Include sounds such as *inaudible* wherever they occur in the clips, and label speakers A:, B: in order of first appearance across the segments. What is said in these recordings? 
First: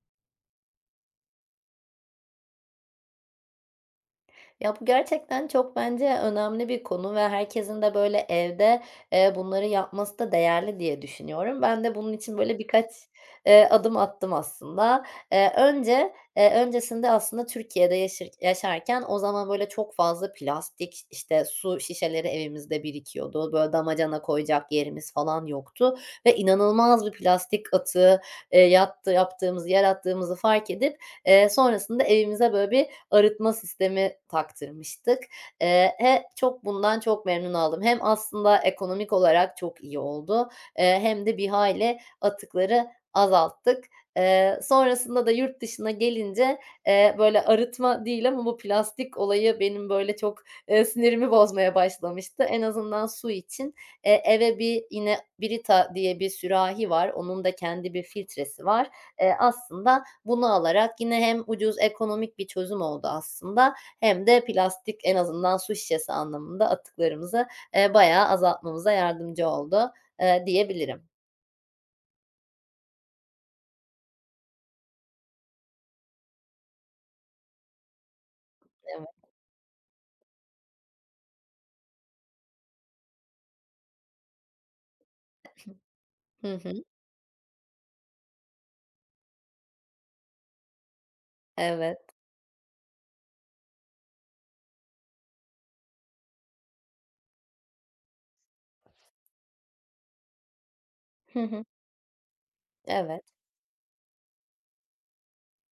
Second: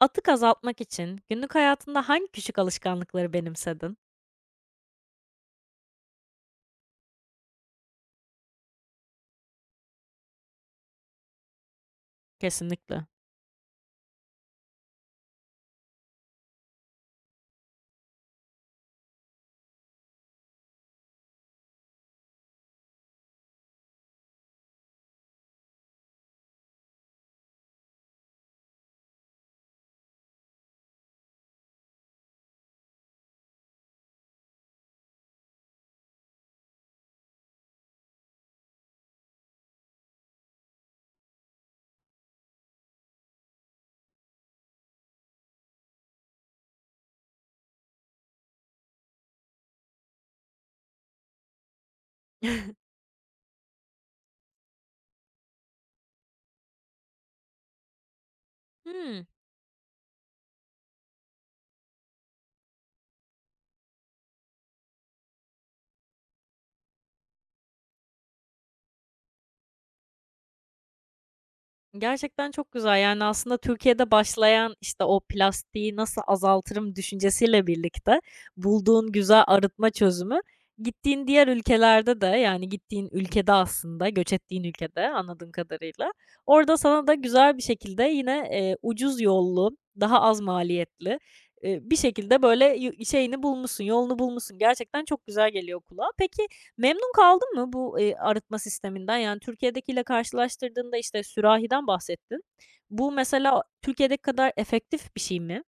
A: Atık azaltmak için günlük hayatında hangi küçük alışkanlıkları benimsedin?
B: Ya, bu gerçekten çok bence önemli bir konu ve herkesin de böyle evde, bunları yapması da değerli diye düşünüyorum. Ben de bunun için böyle birkaç,
A: Kesinlikle.
B: adım attım aslında. Öncesinde aslında Türkiye'de yaşarken o zaman böyle çok fazla plastik, işte, su şişeleri evimizde birikiyordu. Böyle damacana koyacak yerimiz falan yoktu ve inanılmaz bir plastik atığı, yattı yaptığımızı, yarattığımızı fark edip, sonrasında evimize böyle bir arıtma sistemi taktırmıştık. He çok Bundan çok memnun oldum. Hem aslında ekonomik olarak çok iyi oldu, hem de bir hayli atıkları azalttık. Sonrasında da yurt dışına gelince, böyle arıtma değil ama bu plastik olayı benim böyle çok, sinirimi bozmaya başlamıştı. En
A: *laughs*
B: azından su için, eve bir yine Brita diye bir sürahi var. Onun da kendi bir filtresi var.
A: Hıı.
B: Aslında bunu alarak yine hem ucuz ekonomik bir çözüm oldu aslında hem de plastik en azından su şişesi anlamında atıklarımızı, bayağı azaltmamıza yardımcı oldu, diyebilirim.
A: Gerçekten çok güzel. Yani, aslında Türkiye'de başlayan, işte, o plastiği nasıl azaltırım düşüncesiyle birlikte
B: Evet.
A: bulduğun güzel arıtma çözümü gittiğin diğer ülkelerde de, yani, gittiğin ülkede aslında, göç ettiğin ülkede anladığım kadarıyla,
B: Hı
A: orada
B: hı.
A: sana da güzel bir şekilde yine, ucuz yollu, daha az maliyetli, bir
B: Evet.
A: şekilde böyle, yü şeyini bulmuşsun, yolunu bulmuşsun. Gerçekten çok güzel geliyor kulağa. Peki, memnun kaldın mı bu, arıtma sisteminden? Yani Türkiye'dekiyle karşılaştırdığında, işte,
B: Hı hı.
A: sürahiden bahsettin. Bu
B: Evet.
A: mesela Türkiye'deki kadar efektif bir şey mi?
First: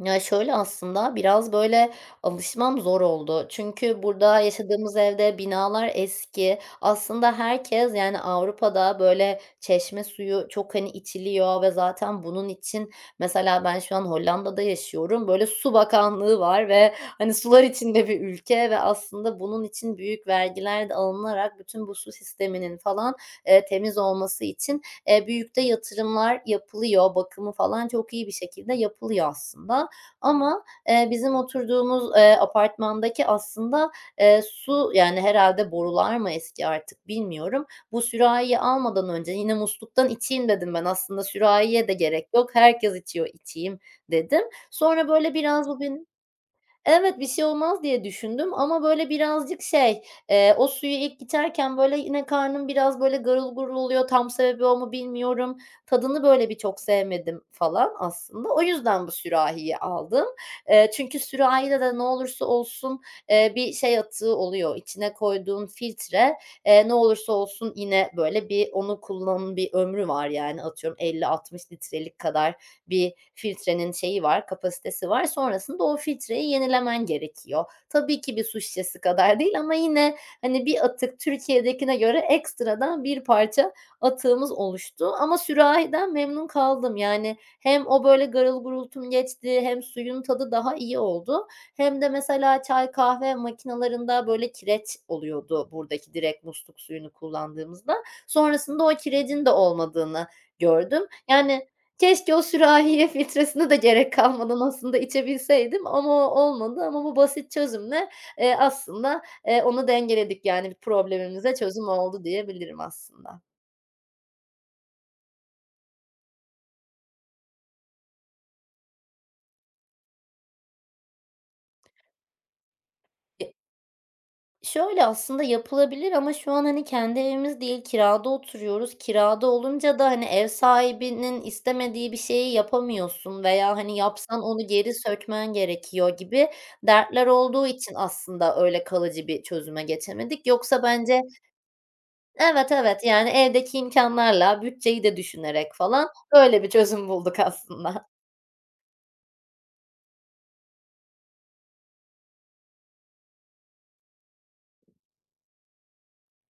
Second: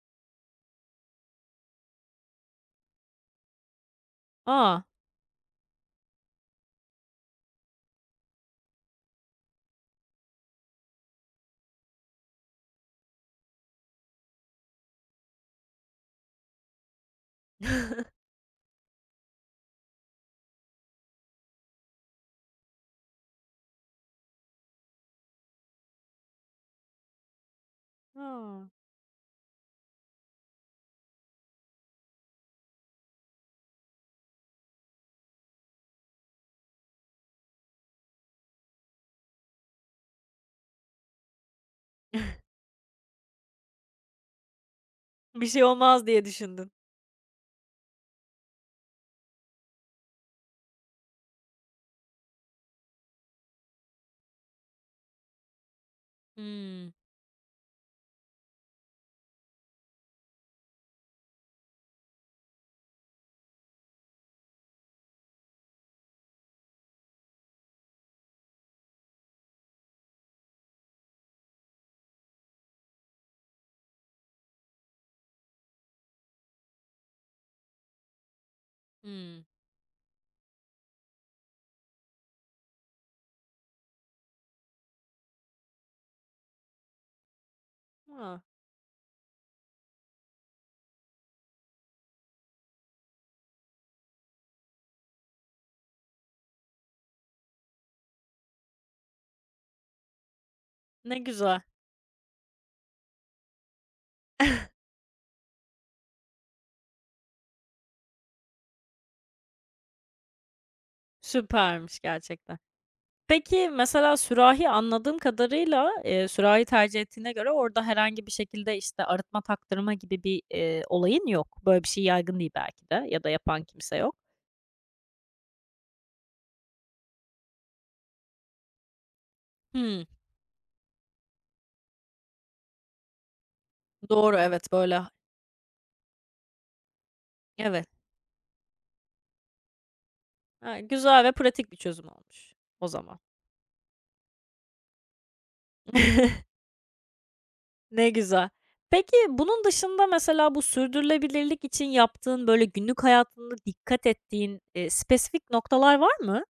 B: Ya, şöyle aslında biraz, böyle, alışmam zor oldu. Çünkü burada
A: Aa.
B: yaşadığımız evde binalar eski. Aslında herkes, yani, Avrupa'da, böyle, çeşme suyu çok, hani, içiliyor ve zaten bunun için mesela ben şu an Hollanda'da yaşıyorum. Böyle, su bakanlığı var ve, hani, sular içinde bir ülke ve aslında bunun için büyük vergiler de alınarak bütün bu su sisteminin falan, temiz olması için, büyük de yatırımlar yapılıyor. Bakımı falan çok iyi bir
A: A!
B: şekilde yapılıyor aslında. Ama, bizim oturduğumuz, apartmandaki aslında, su yani herhalde borular mı eski artık bilmiyorum. Bu sürahiyi almadan önce yine musluktan içeyim dedim ben. Aslında sürahiye de gerek yok.
A: *laughs*
B: Herkes içiyor, içeyim dedim. Sonra böyle
A: Bir şey
B: biraz bu
A: olmaz
B: beni.
A: diye düşündün.
B: Evet, bir şey olmaz diye düşündüm ama, böyle, birazcık şey, o suyu ilk içerken, böyle, yine karnım biraz, böyle, garıl gurul oluyor. Tam sebebi o mu bilmiyorum. Tadını, böyle, bir çok
A: Hımm.
B: sevmedim falan aslında. O yüzden bu sürahiyi aldım. Çünkü sürahide de ne olursa olsun, bir şey atığı oluyor. İçine koyduğun filtre, ne olursa olsun yine, böyle, bir onu kullanın bir ömrü var, yani atıyorum 50-60 litrelik kadar bir filtrenin şeyi var, kapasitesi var. Sonrasında o filtreyi yenilemen gerekiyor. Tabii ki bir su şişesi kadar
A: Hımm.
B: değil ama yine, hani, bir atık Türkiye'dekine göre ekstradan bir parça atığımız oluştu ama sürahiden memnun kaldım. Yani hem o, böyle,
A: A!
B: garıl gurultum geçti hem suyun tadı daha iyi oldu hem de mesela çay kahve makinalarında, böyle, kireç oluyordu buradaki direkt musluk suyunu kullandığımızda. Sonrasında o kirecin de olmadığını gördüm.
A: Ne güzel.
B: Yani, keşke o sürahiye filtresine de gerek kalmadan
A: *laughs*
B: aslında içebilseydim ama o olmadı ama bu basit çözümle, aslında, onu dengeledik, yani, problemimize çözüm
A: Süpermiş
B: oldu
A: gerçekten.
B: diyebilirim aslında.
A: Peki, mesela sürahi anladığım kadarıyla, sürahi tercih ettiğine göre orada herhangi bir şekilde, işte, arıtma taktırma gibi bir, olayın yok. Böyle bir şey yaygın değil belki de ya da
B: E,
A: yapan kimse yok.
B: Şöyle aslında yapılabilir ama şu an, hani, kendi evimiz değil, kirada oturuyoruz. Kirada olunca
A: Hımm.
B: da, hani, ev sahibinin istemediği bir şeyi yapamıyorsun veya, hani,
A: Doğru,
B: yapsan
A: evet,
B: onu geri
A: böyle
B: sökmen gerekiyor gibi dertler olduğu
A: evet.
B: için aslında öyle kalıcı bir çözüme geçemedik.
A: Ha,
B: Yoksa bence.
A: güzel ve pratik bir çözüm olmuş
B: Evet,
A: o
B: evet,
A: zaman.
B: yani evdeki imkânlarla bütçeyi de düşünerek falan
A: *laughs*
B: böyle bir çözüm bulduk aslında.
A: Ne güzel. Peki, bunun dışında mesela bu sürdürülebilirlik için yaptığın, böyle, günlük hayatında dikkat ettiğin, spesifik noktalar var mı?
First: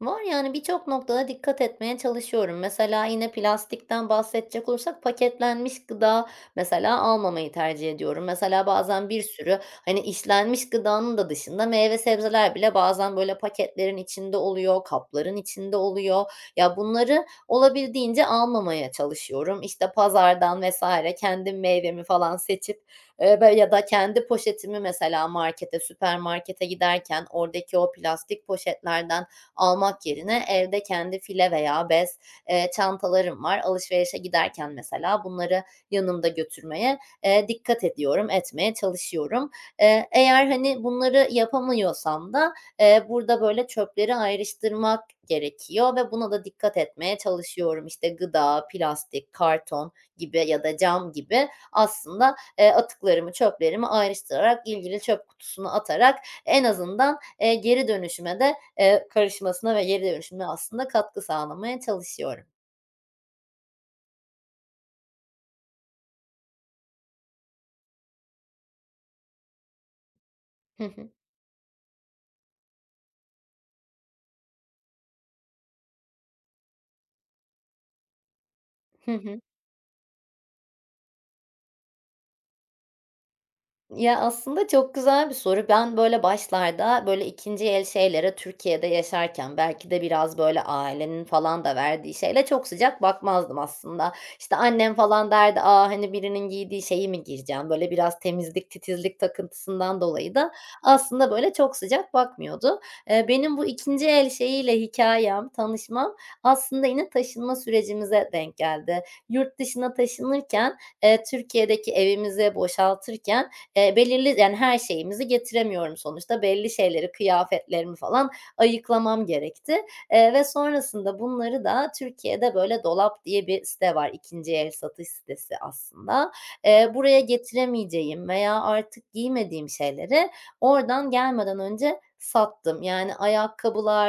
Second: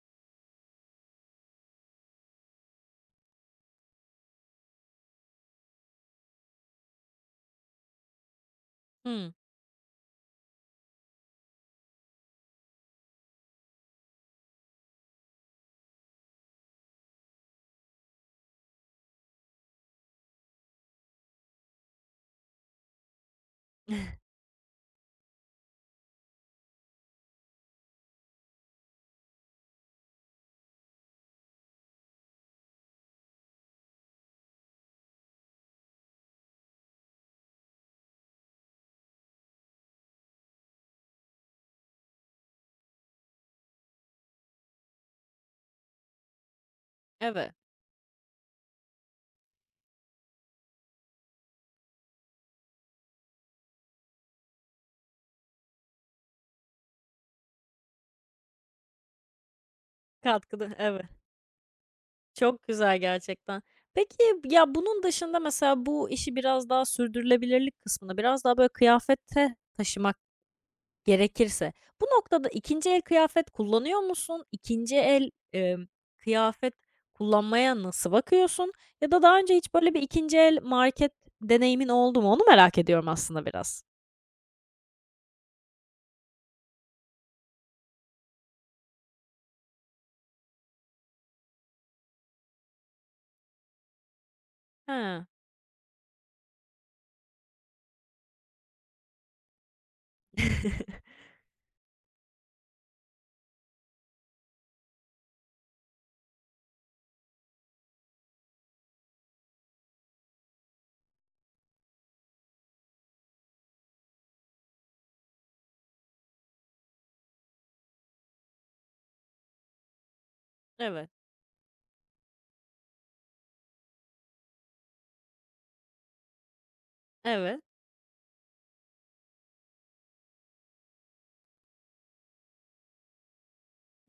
B: Var, yani, birçok noktada dikkat etmeye çalışıyorum. Mesela yine plastikten bahsedecek olursak paketlenmiş gıda mesela almamayı tercih ediyorum. Mesela bazen bir
A: Hımm.
B: sürü, hani, işlenmiş gıdanın da dışında meyve sebzeler bile bazen, böyle, paketlerin içinde oluyor, kapların içinde oluyor. Ya, bunları olabildiğince almamaya çalışıyorum. İşte, pazardan vesaire kendim meyvemi falan seçip, böyle, ya da kendi poşetimi mesela markete, süpermarkete giderken oradaki o plastik poşetlerden almak yerine evde kendi file veya bez, çantalarım var. Alışverişe giderken mesela bunları yanımda götürmeye, dikkat ediyorum, etmeye çalışıyorum. Eğer, hani, bunları yapamıyorsam da, burada, böyle, çöpleri ayrıştırmak gerekiyor ve buna da dikkat etmeye
A: Evet,
B: çalışıyorum. İşte, gıda, plastik, karton gibi ya da cam gibi aslında, atıklarımı, çöplerimi ayrıştırarak ilgili çöp kutusuna atarak en azından, geri dönüşüme de. Karışmasına ve geri dönüşümüne
A: katkıda
B: aslında
A: evet.
B: katkı sağlamaya çalışıyorum.
A: Çok güzel gerçekten. Peki, ya, bunun dışında mesela bu işi biraz daha sürdürülebilirlik kısmına biraz daha, böyle, kıyafete taşımak
B: Hı hı.
A: gerekirse. Bu noktada ikinci el kıyafet kullanıyor musun? İkinci el, kıyafet kullanmaya nasıl bakıyorsun? Ya
B: Hı
A: da daha
B: hı.
A: önce hiç böyle bir ikinci el market deneyimin oldu mu? Onu merak ediyorum aslında biraz.
B: Ya, aslında çok güzel bir soru. Ben, böyle, başlarda, böyle, ikinci el şeylere Türkiye'de yaşarken belki de biraz, böyle, ailenin falan da verdiği şeyle çok sıcak bakmazdım aslında. İşte, annem
A: He.
B: falan derdi, "A, hani, birinin giydiği şeyi mi giyeceğim?" Böyle, biraz temizlik, titizlik takıntısından dolayı da
A: *laughs*
B: aslında, böyle, çok sıcak bakmıyordu. Benim bu ikinci el şeyiyle hikayem, tanışmam aslında yine taşınma sürecimize denk geldi. Yurt dışına taşınırken, Türkiye'deki evimizi boşaltırken. Belirli yani her şeyimizi getiremiyorum sonuçta. Belli şeyleri, kıyafetlerimi falan ayıklamam gerekti, ve
A: Evet,
B: sonrasında bunları da Türkiye'de böyle Dolap diye bir site var, ikinci el satış sitesi aslında. Buraya
A: evet.
B: getiremeyeceğim veya artık giymediğim şeyleri oradan gelmeden önce sattım. Yani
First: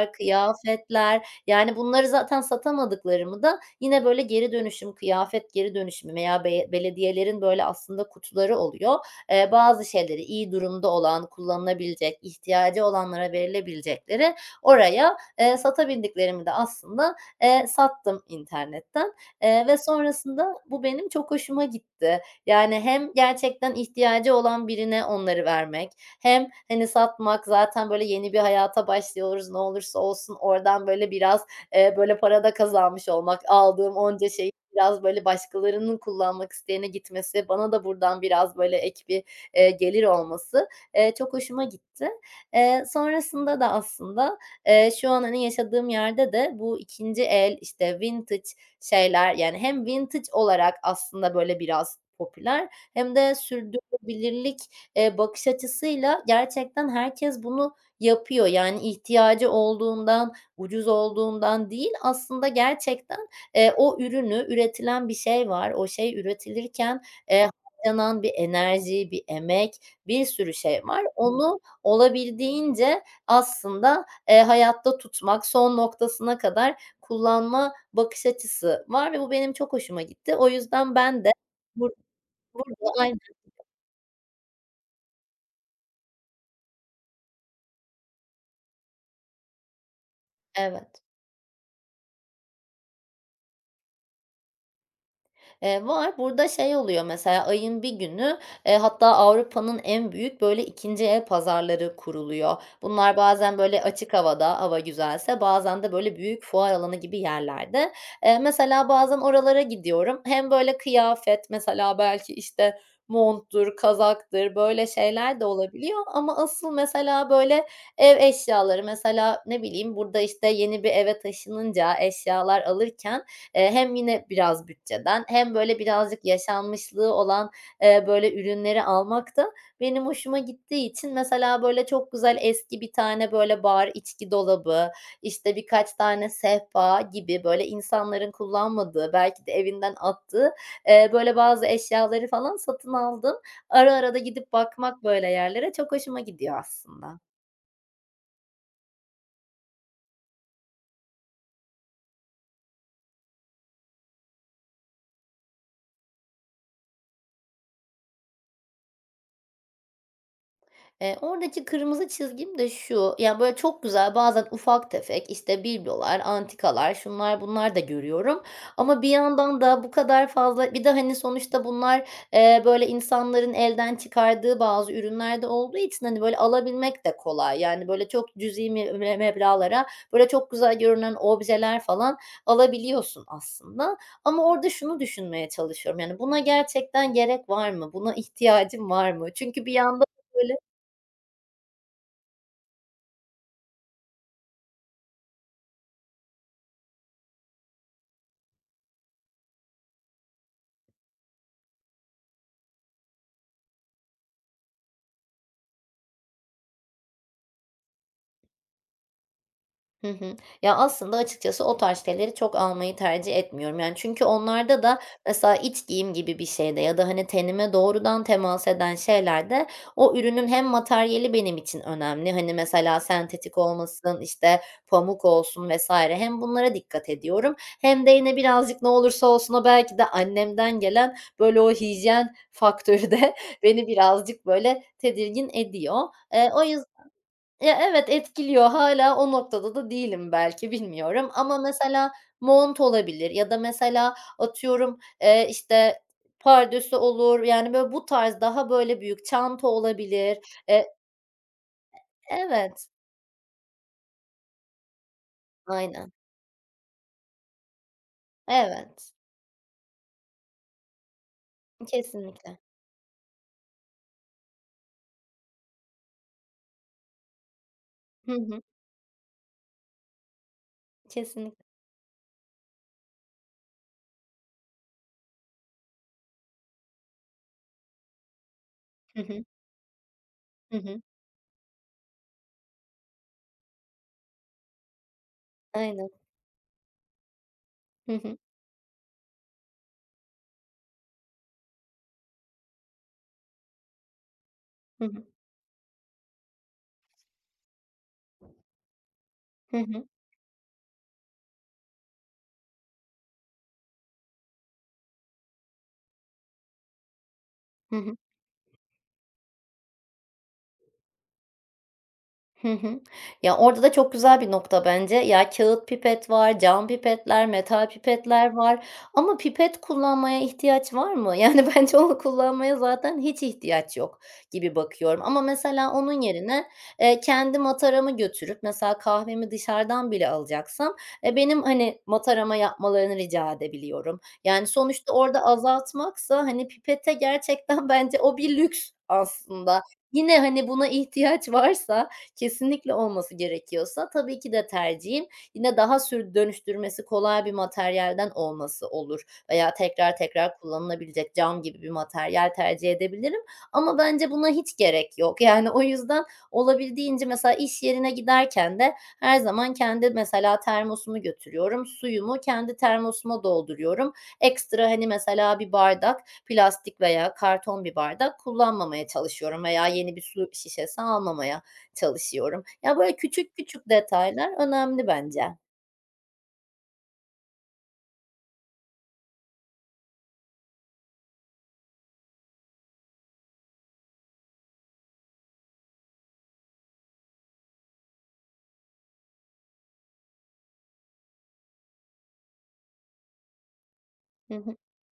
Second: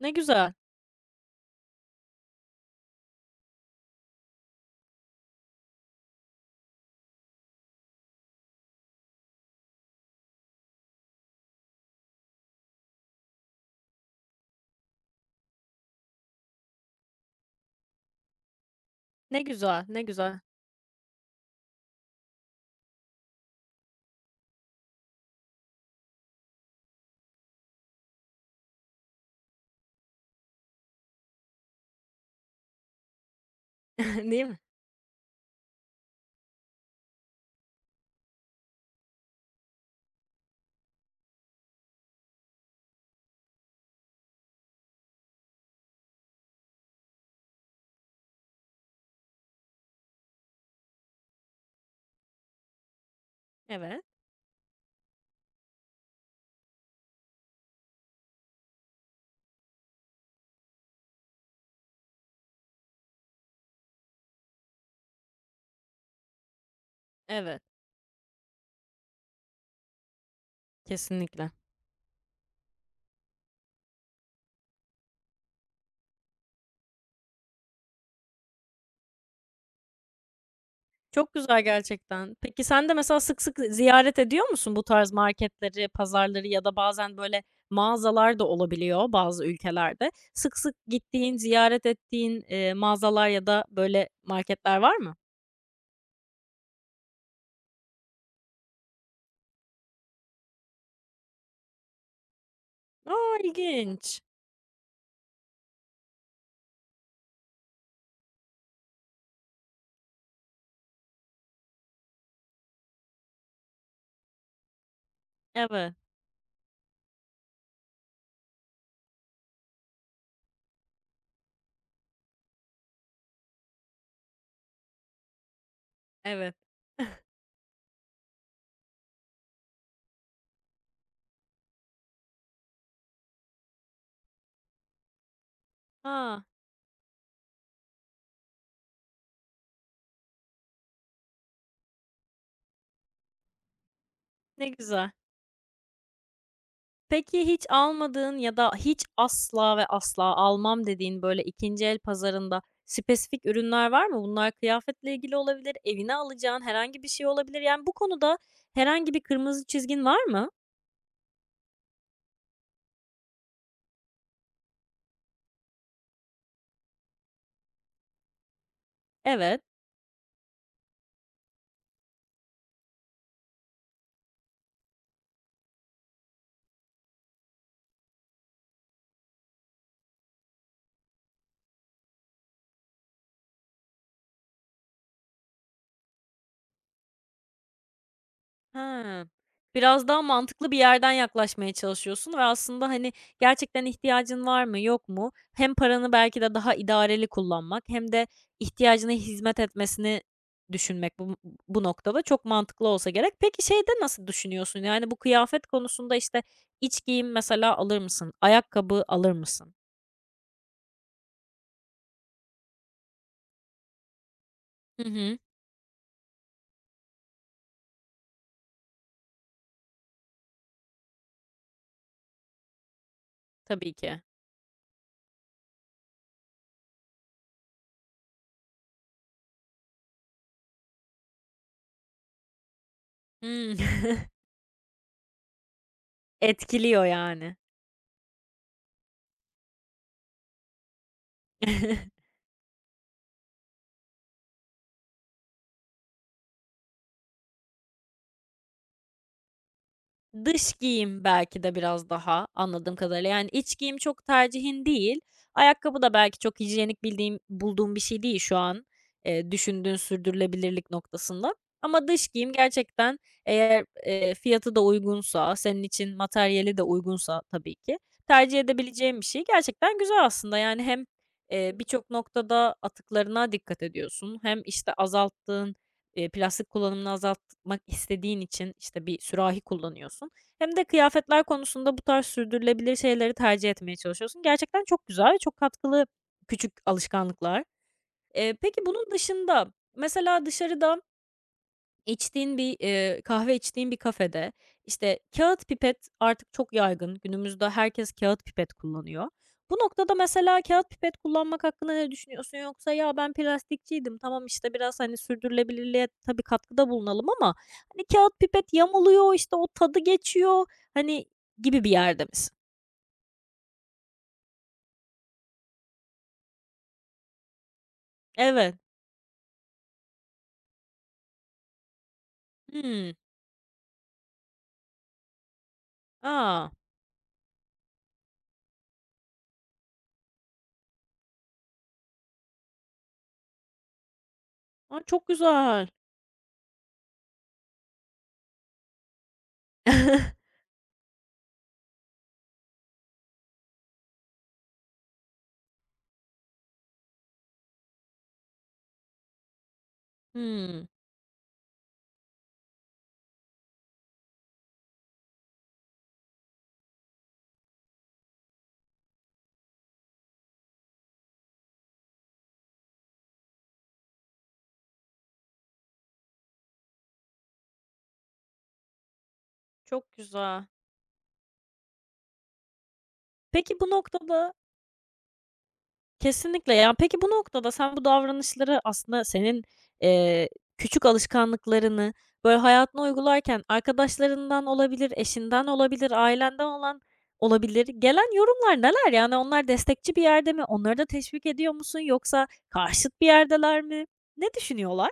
A: Ne güzel,
B: kıyafetler, yani bunları zaten satamadıklarımı da yine böyle geri dönüşüm, kıyafet geri dönüşümü veya belediyelerin böyle aslında kutuları oluyor, bazı şeyleri iyi durumda olan, kullanılabilecek, ihtiyacı olanlara verilebilecekleri oraya, satabildiklerimi de aslında, sattım internetten,
A: ne
B: ve
A: güzel, ne güzel.
B: sonrasında bu benim çok hoşuma gitti. Yani hem gerçekten ihtiyacı olan birine onları vermek hem, hani, satmak zaten böyle yeni bir hayata başlıyoruz, ne olursa olsun oradan böyle biraz, böyle para da kazanmış olmak, aldığım onca
A: *laughs* Değil
B: şeyi
A: mi?
B: biraz böyle başkalarının kullanmak isteyene gitmesi, bana da buradan biraz böyle ek bir gelir olması, çok hoşuma gitti. Sonrasında da aslında, şu an, hani, yaşadığım yerde de bu ikinci el, işte, vintage şeyler, yani, hem vintage olarak aslında, böyle, biraz popüler hem de
A: Evet,
B: sürdürülebilirlik, bakış açısıyla gerçekten herkes bunu yapıyor. Yani, ihtiyacı olduğundan, ucuz olduğundan değil, aslında gerçekten, o ürünü, üretilen bir şey var, o şey üretilirken, eee,
A: evet.
B: yanan bir enerji, bir emek, bir sürü şey var.
A: Kesinlikle.
B: Onu olabildiğince aslında, hayatta tutmak, son noktasına kadar kullanma bakış açısı var ve bu benim çok hoşuma gitti. O yüzden ben de
A: Çok güzel
B: bur
A: gerçekten. Peki sen
B: burada.
A: de
B: Aynen,
A: mesela sık sık ziyaret ediyor musun bu tarz marketleri, pazarları ya da bazen böyle mağazalar da olabiliyor bazı ülkelerde. Sık sık
B: evet.
A: gittiğin, ziyaret ettiğin, mağazalar ya da böyle marketler var mı?
B: Var. Burada şey oluyor mesela ayın bir günü, hatta Avrupa'nın en büyük böyle ikinci el pazarları kuruluyor. Bunlar
A: A!
B: bazen böyle açık
A: İlginç.
B: havada, hava güzelse, bazen de böyle büyük fuar alanı gibi yerlerde. Mesela bazen oralara gidiyorum. Hem böyle kıyafet mesela belki işte monttur, kazaktır böyle şeyler de
A: Evet,
B: olabiliyor ama asıl mesela böyle ev eşyaları mesela ne bileyim burada işte yeni bir eve taşınınca eşyalar alırken. Hem yine biraz bütçeden hem böyle birazcık
A: evet.
B: yaşanmışlığı
A: *laughs*
B: olan, böyle ürünleri almak da benim hoşuma gittiği için mesela böyle çok güzel eski bir tane böyle bar içki dolabı, işte, birkaç tane
A: A!
B: sehpa gibi böyle insanların kullanmadığı, belki de evinden attığı, böyle bazı eşyaları falan satın aldım. Ara ara da gidip
A: Ne
B: bakmak
A: güzel.
B: böyle yerlere çok hoşuma gidiyor aslında.
A: Peki hiç almadığın ya da hiç asla ve asla almam dediğin, böyle, ikinci el pazarında spesifik ürünler var mı? Bunlar kıyafetle ilgili olabilir, evine alacağın herhangi bir şey olabilir. Yani, bu konuda herhangi bir kırmızı çizgin var mı?
B: Oradaki kırmızı çizgim de şu, yani böyle, çok güzel bazen ufak tefek, işte, biblolar, antikalar, şunlar bunlar da görüyorum ama bir yandan
A: Evet.
B: da bu kadar fazla bir de, hani, sonuçta bunlar, böyle, insanların elden çıkardığı bazı ürünler de olduğu için, hani, böyle, alabilmek de kolay. Yani, böyle, çok cüzi me me meblağlara, böyle, çok güzel görünen objeler falan alabiliyorsun aslında ama orada şunu düşünmeye çalışıyorum, yani, buna gerçekten gerek var mı? Buna *laughs* ihtiyacım var
A: He.
B: mı? Çünkü bir yandan
A: Biraz daha
B: böyle.
A: mantıklı bir yerden yaklaşmaya çalışıyorsun ve aslında, hani, gerçekten ihtiyacın var mı, yok mu? Hem paranı belki de daha idareli kullanmak hem de ihtiyacına hizmet etmesini düşünmek bu bu noktada çok mantıklı olsa gerek. Peki şeyde nasıl düşünüyorsun? Yani bu kıyafet konusunda, işte, iç giyim mesela alır mısın? Ayakkabı alır mısın?
B: Hı hı. Ya, aslında açıkçası o tarz şeyleri çok almayı tercih etmiyorum. Yani, çünkü onlarda da
A: Hı hı.
B: mesela iç giyim gibi bir şeyde ya da, hani, tenime doğrudan temas eden şeylerde o ürünün hem materyali benim için önemli, hani, mesela sentetik
A: Tabii ki.
B: olmasın, işte, pamuk olsun vesaire hem bunlara dikkat ediyorum hem de yine birazcık ne olursa olsun o belki de annemden gelen, böyle, o hijyen faktörü de *laughs*
A: Hımm.
B: beni
A: *laughs*
B: birazcık, böyle, tedirgin ediyor. O
A: Etkiliyor yani.
B: Ya, evet, etkiliyor. Hala o noktada da değilim belki, bilmiyorum ama mesela
A: *laughs*
B: mont olabilir ya da mesela atıyorum, işte, pardösü olur, yani, böyle, bu tarz daha, böyle, büyük çanta olabilir.
A: Dış
B: Eee
A: giyim belki de biraz daha
B: Evet,
A: anladığım kadarıyla. Yani, iç giyim çok tercihin değil. Ayakkabı
B: aynen.
A: da belki çok hijyenik bildiğim bulduğum bir şey değil şu an,
B: Evet,
A: düşündüğün sürdürülebilirlik noktasında. Ama dış giyim
B: kesinlikle.
A: gerçekten eğer, fiyatı da uygunsa, senin için materyali de uygunsa tabii ki
B: Hı
A: tercih
B: hı,
A: edebileceğim bir şey. Gerçekten güzel aslında. Yani, hem,
B: kesinlikle.
A: birçok noktada atıklarına dikkat ediyorsun hem, işte, azalttığın, plastik kullanımını azalt mak istediğin için, işte, bir
B: Hı hı,
A: sürahi kullanıyorsun hem
B: hı
A: de
B: hı.
A: kıyafetler konusunda bu tarz sürdürülebilir şeyleri tercih etmeye çalışıyorsun. Gerçekten çok güzel, ve çok katkılı
B: Aynen.
A: küçük alışkanlıklar.
B: Hı hı,
A: Peki bunun dışında mesela dışarıda İçtiğin bir, kahve içtiğin bir kafede,
B: hı
A: işte,
B: hı,
A: kağıt pipet artık çok yaygın. Günümüzde herkes kağıt pipet kullanıyor. Bu
B: hı hı,
A: noktada mesela kağıt pipet kullanmak hakkında ne düşünüyorsun? Yoksa "Ya, ben plastikçiydim. Tamam, işte, biraz, hani, sürdürülebilirliğe tabii katkıda bulunalım ama,
B: hı
A: hani,
B: hı.
A: kağıt pipet yamuluyor, işte, o tadı geçiyor." hani, gibi bir yerde misin?
B: Hı hı. Ya, orada da çok güzel bir nokta bence. Ya, kağıt pipet var, cam pipetler, metal pipetler
A: Evet.
B: var ama pipet kullanmaya ihtiyaç var mı? Yani, *laughs* bence onu kullanmaya
A: Hımm.
B: zaten hiç ihtiyaç yok gibi bakıyorum ama mesela onun yerine,
A: Aa.
B: kendi mataramı götürüp mesela kahvemi dışarıdan bile alacaksam, e, benim, hani, matarama yapmalarını rica edebiliyorum. Yani,
A: A,
B: sonuçta
A: çok
B: orada
A: güzel.
B: azaltmaksa, hani, pipete gerçekten *laughs* bence o bir lüks aslında. Yine,
A: *laughs*
B: hani, buna ihtiyaç varsa kesinlikle olması gerekiyorsa tabii ki de tercihim yine daha dönüştürmesi kolay bir materyalden olması olur veya tekrar tekrar
A: Hımm.
B: kullanılabilecek cam gibi bir materyal tercih edebilirim ama bence buna hiç gerek yok. *laughs* Yani, o yüzden olabildiğince mesela iş yerine giderken de her zaman kendi mesela termosumu götürüyorum. Suyumu kendi termosuma dolduruyorum. Ekstra, hani, mesela bir bardak, plastik veya karton bir bardak kullanmamaya çalışıyorum veya
A: Çok
B: yeni bir su
A: güzel.
B: şişesi almamaya. Çalışıyorum. Ya, böyle küçük
A: Peki bu
B: küçük
A: noktada
B: detaylar önemli bence.
A: kesinlikle. Ya, peki bu noktada sen bu davranışları aslında senin, eee, küçük alışkanlıklarını, böyle, hayatına uygularken arkadaşlarından olabilir, eşinden olabilir, ailenden olan olabilir. Gelen yorumlar neler? Yani onlar destekçi bir yerde mi? Onları da teşvik ediyor musun yoksa karşıt bir yerdeler mi? Ne
B: Hı hı.
A: düşünüyorlar?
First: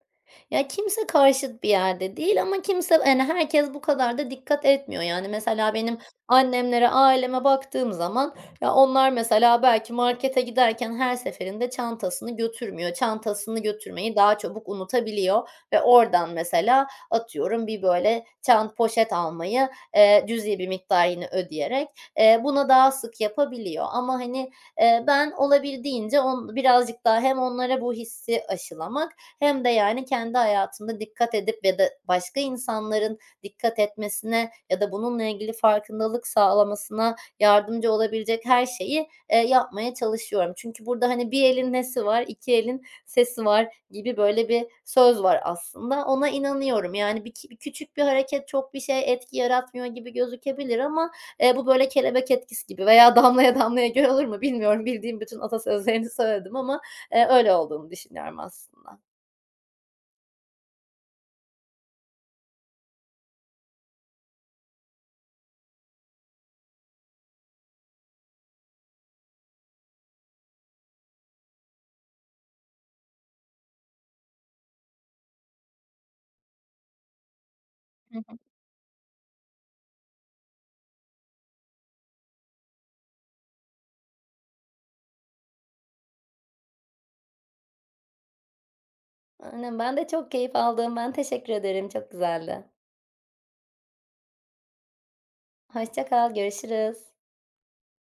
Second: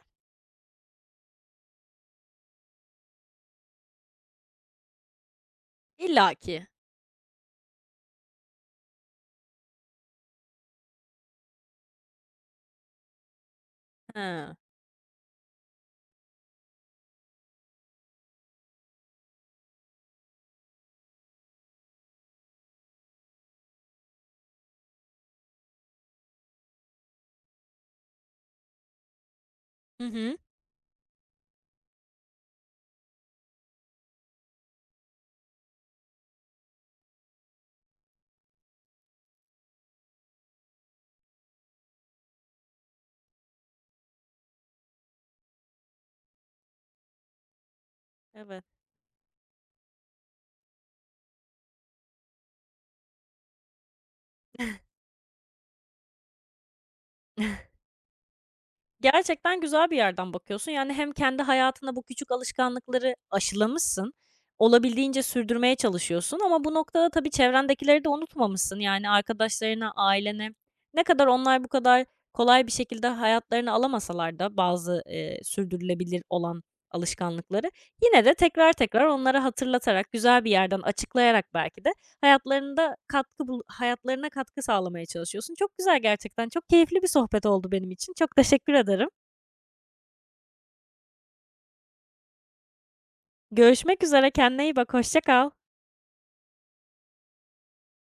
B: Ya, kimse karşıt bir yerde değil ama kimse, hani, herkes bu kadar da dikkat etmiyor. Yani, mesela benim
A: İllaki.
B: annemlere, aileme baktığım zaman, ya, onlar mesela belki markete giderken her seferinde çantasını götürmüyor. Çantasını götürmeyi daha
A: He.
B: çabuk unutabiliyor ve oradan mesela atıyorum bir böyle poşet almayı, cüzi bir miktar yine ödeyerek, bunu daha sık yapabiliyor ama, hani. Ben olabildiğince birazcık daha hem onlara bu hissi aşılamak hem de,
A: Hı
B: yani,
A: hı.
B: kendi hayatımda dikkat edip ya da başka insanların dikkat etmesine ya da bununla ilgili farkındalık sağlamasına yardımcı olabilecek her şeyi, yapmaya çalışıyorum. Çünkü burada, hani, bir elin nesi var, iki elin sesi var gibi böyle bir söz var aslında. Ona inanıyorum. Yani, bir küçük bir hareket
A: Evet.
B: çok bir şey etki yaratmıyor gibi gözükebilir ama. Bu böyle kelebek etkisi gibi veya *laughs* damlaya damlaya göl olur mu bilmiyorum. Bildiğim bütün atasözlerini söyledim ama, öyle olduğunu düşünüyorum aslında.
A: Gerçekten güzel bir yerden bakıyorsun. Yani hem kendi hayatında bu küçük alışkanlıkları aşılamışsın, olabildiğince sürdürmeye çalışıyorsun ama bu noktada tabii çevrendekileri de unutmamışsın. Yani arkadaşlarına, ailene ne kadar onlar bu kadar kolay bir şekilde hayatlarını alamasalar da bazı, sürdürülebilir olan alışkanlıkları
B: Hı
A: yine de
B: hı.
A: tekrar tekrar onlara hatırlatarak, güzel bir yerden açıklayarak belki de hayatlarında katkı bul hayatlarına katkı sağlamaya çalışıyorsun. Çok güzel gerçekten. Çok keyifli bir sohbet oldu benim için. Çok teşekkür ederim.
B: Aynen, ben de çok keyif aldım. Ben teşekkür ederim. Çok güzeldi.
A: Görüşmek üzere. Kendine iyi bak. Hoşça kal.
B: Hoşça kal, görüşürüz.